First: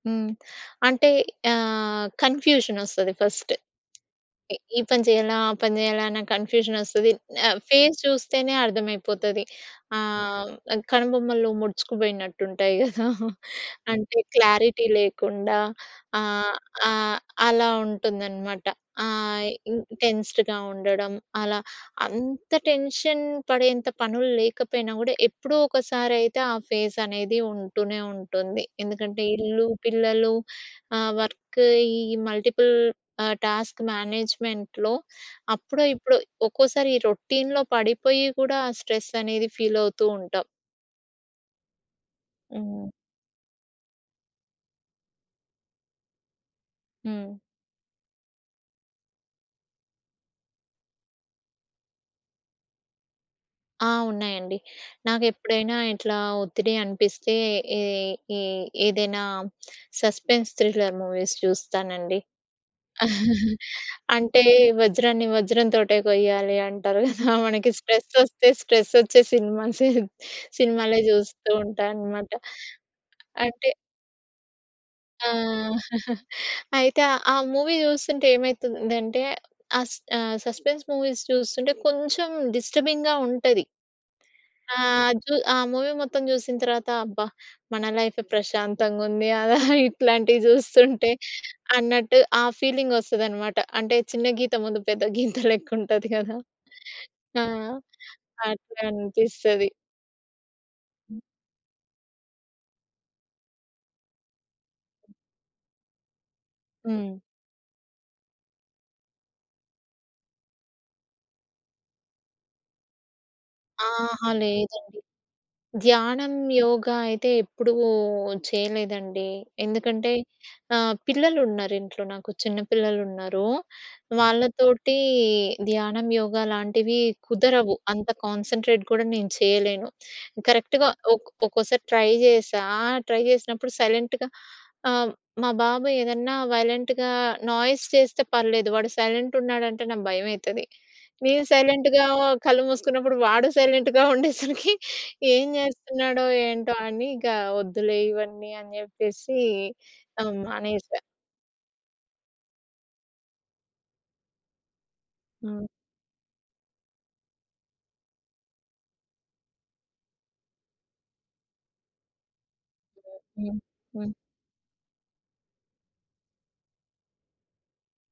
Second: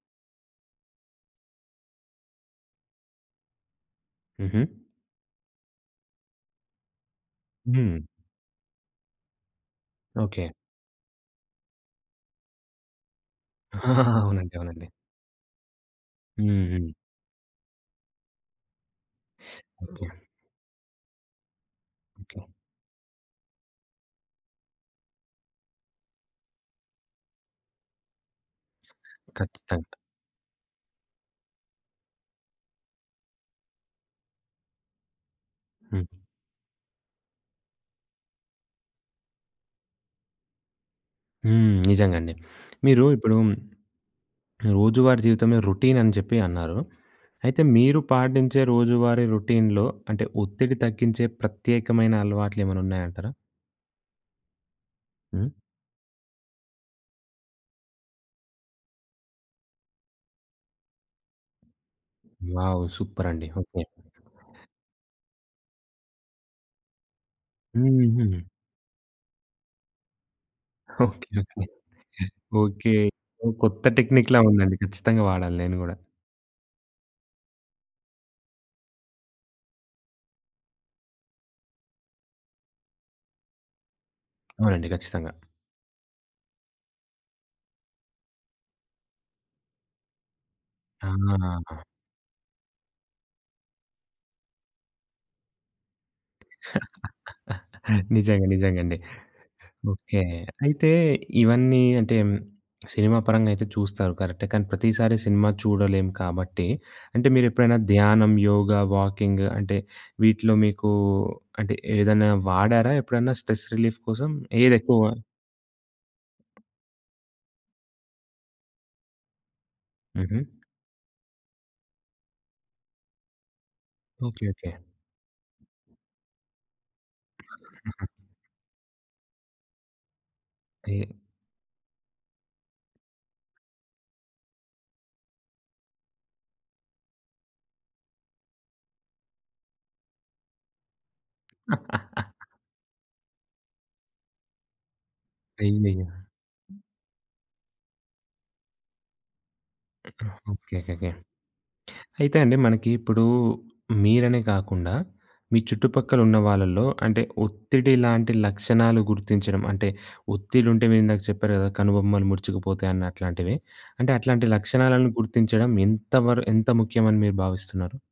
హ్మ్. అంటే ఆహ్, కన్ఫ్యూజనొస్తది ఫస్ట్. ఈ హుహు. ఈ పని చేయాలా? ఆ పని చేయాలా? అన్న కన్ఫ్యూజనొస్తది. ఫేస్ హ్మ్. చూస్తేనే అర్థమైపోతది. ఓకే. ఆహ్, కనుబొమ్మలు ముడుచుకుపోయినట్టుంటాయి గదా! అంటే, అవునండి. క్లారిటీ అవునండి. లేకుండా ఆహ్, హ్మ్. హ్మ్. ఆహ్, అలా ఉంటుందన్నమాట. ఆహ్, ఈ ఓకే. టెన్స్‌డ్‌గా ఉండడం. అలా ఓకే. అంత టెన్షన్ పడేంత పనులు లేకపోయినా గూడా, ఎప్పుడో ఒకసారయితే ఆ ఫేస్ అనేది ఉంటూనే ఉంటుంది. ఎందుకంటే ఇల్లు, కచ్చితంగా. పిల్లలు, ఆహ్, వర్క్, ఈ మల్టిపుల్ ఆహ్, టాస్క్ మేనేజ్మెంట్‌లో అప్పుడో, హ్మ్. ఇప్పుడో ఒక్కోసారి ఈ రొటీన్‌లో పడిపోయి కూడా ఆహ్, స్ట్రెస్ అనేది ఫీలవుతుంటాం. హ్మ్. నిజంగా అండి. హ్మ్. మీరు ఇప్పుడు రోజువారీ జీవితంలో రొటీన్ అని చెప్పి అన్నారు. హ్మ్. అయితే మీరు పాటించే రోజువారీ రొటీన్‌లో అంటే, ఒత్తిడి తగ్గించే ప్రత్యేకమైన అలవాట్లేమైనా ఉన్నాయంటారా? ఆ! ఉన్నాయండి. హ్మ్. నాకెప్పుడైనా ఇట్లా ఒత్తిడి అనిపిస్తే, ఏ ఏ ఏదైనా సస్పెన్స్ థ్రిల్లర్ మూవీస్ చూస్తానండి. వావ్! సూపర్ అండి. ఓకే. అంటే వజ్రాన్ని వజ్రం‌తోటే కొయ్యాలంటారు గదా! మనకి హుహు. స్ట్రెస్సొస్తే, స్ట్రెస్సొచ్చే సినిమాసే, సినిమాలే ఓకే. ఓకే. ఓకే. చూస్తుంటానన్నమాట. ఓకే. అంటే కొత్త టెక్నిక్‌లా ఉందండి. ఖచ్చితంగా ఆ! వాడాలి నేను గూడా. అయితే, ఆ మూవీ చూస్తుంటేమైతుందంటే, అస్ ఆహ్, సస్పెన్స్ మూవీస్ చూస్తుంటే, కొంచెం డిస్టర్బింగ్‌గా ఉంటది. అవునండి. ఆహ్, ఖచ్చితంగా. జూ ఆ మూవీ మొత్తం చూసిన తర్వాత అబ్బా! మన లైఫే ప్రశాంతంగా ఉంది. అలా ఇట్లాంటివి జూస్తుంటే, ఆ! అన్నట్టు ఆ ఫీలింగొస్తదన్నమాట. అంటే చిన్న గీత ముందు పెద్ద గీత లెక్కుంటది కదా! ఆ! నిజంగా. నిజంగా అండి. అట్లనిపిస్తది. ఓకే. అయితే ఇవన్నీ అంటే, సినిమా పరంగా అయితే చూస్తారు కరెక్టే. కానీ ప్రతిసారి సినిమా చూడలేం కాబట్టి, హ్మ్. అంటే మీరెప్పుడైనా ధ్యానం, యోగ, వాకింగ్, అంటే, వీటిలో మీకూ అంటే, ఏదైనా వాడారా ఎప్పుడన్నా? స్ట్రెస్ రిలీఫ్ అహా, కోసం లేదండి. ఏదెక్కువ? ధ్యానం, యోగ అయితే ఎప్పుడూ చేయలేదండి. ఎందుకంటే హుహు. ఆహ్, పిల్లలున్నారింట్లో నాకు. చిన్న పిల్లలున్నారు. ఓకే. ఓకే. వాళ్ళతోటి ధ్యానం, యోగా లాంటివి కుదరవు. అంత కాన్సంట్రేట్ కూడా నేను చేయలేను. కరెక్ట్‌గా ఏ ఒక్కో ఒక్కోసారి ట్రై జేశా. ట్రై జేసినప్పుడు సైలెంట్‌గా ఆహ్, మా బాబు ఏదన్నా వైలెంట్‌గా, నాయిస్ చేస్తే పర్లేదు. వాడు సైలెంటున్నాడంటే నాకు భయమైతది. నేను సైలెంట్‌గా కళ్ళు మూసుకున్నప్పుడు, వాడు సైలెంట్‌గా ఉండేసరికి ఏం అయ్యాయో! చేస్తున్నాడో? ఏంటో? అని ఇగ వద్దులే ఇవన్నీ అని చెప్పేసి ఓకే. ఆహ్, ఓకే. మానేసా. ఓకే. అయితే అండి. మనకి ఇప్పుడు మీరనే కాకుండా, మీ హ్మ్. చుట్టుపక్కల ఉన్న వాళ్ళలో అంటే, ఒత్తిడి లాంటి లక్షణాలు గుర్తించడం అంటే, ఒత్తిడుంటే మీరిందాక చెప్పారు కదా! కనుబొమ్మలు ముడుచుకుపోతాయి అన్నట్లాంటివి. హ్మ్. హ్మ్. అంటే అట్లాంటి లక్షణాలను గుర్తించడం ఎంత వర ఎంత ముఖ్యమని మీరు భావిస్తున్నారు?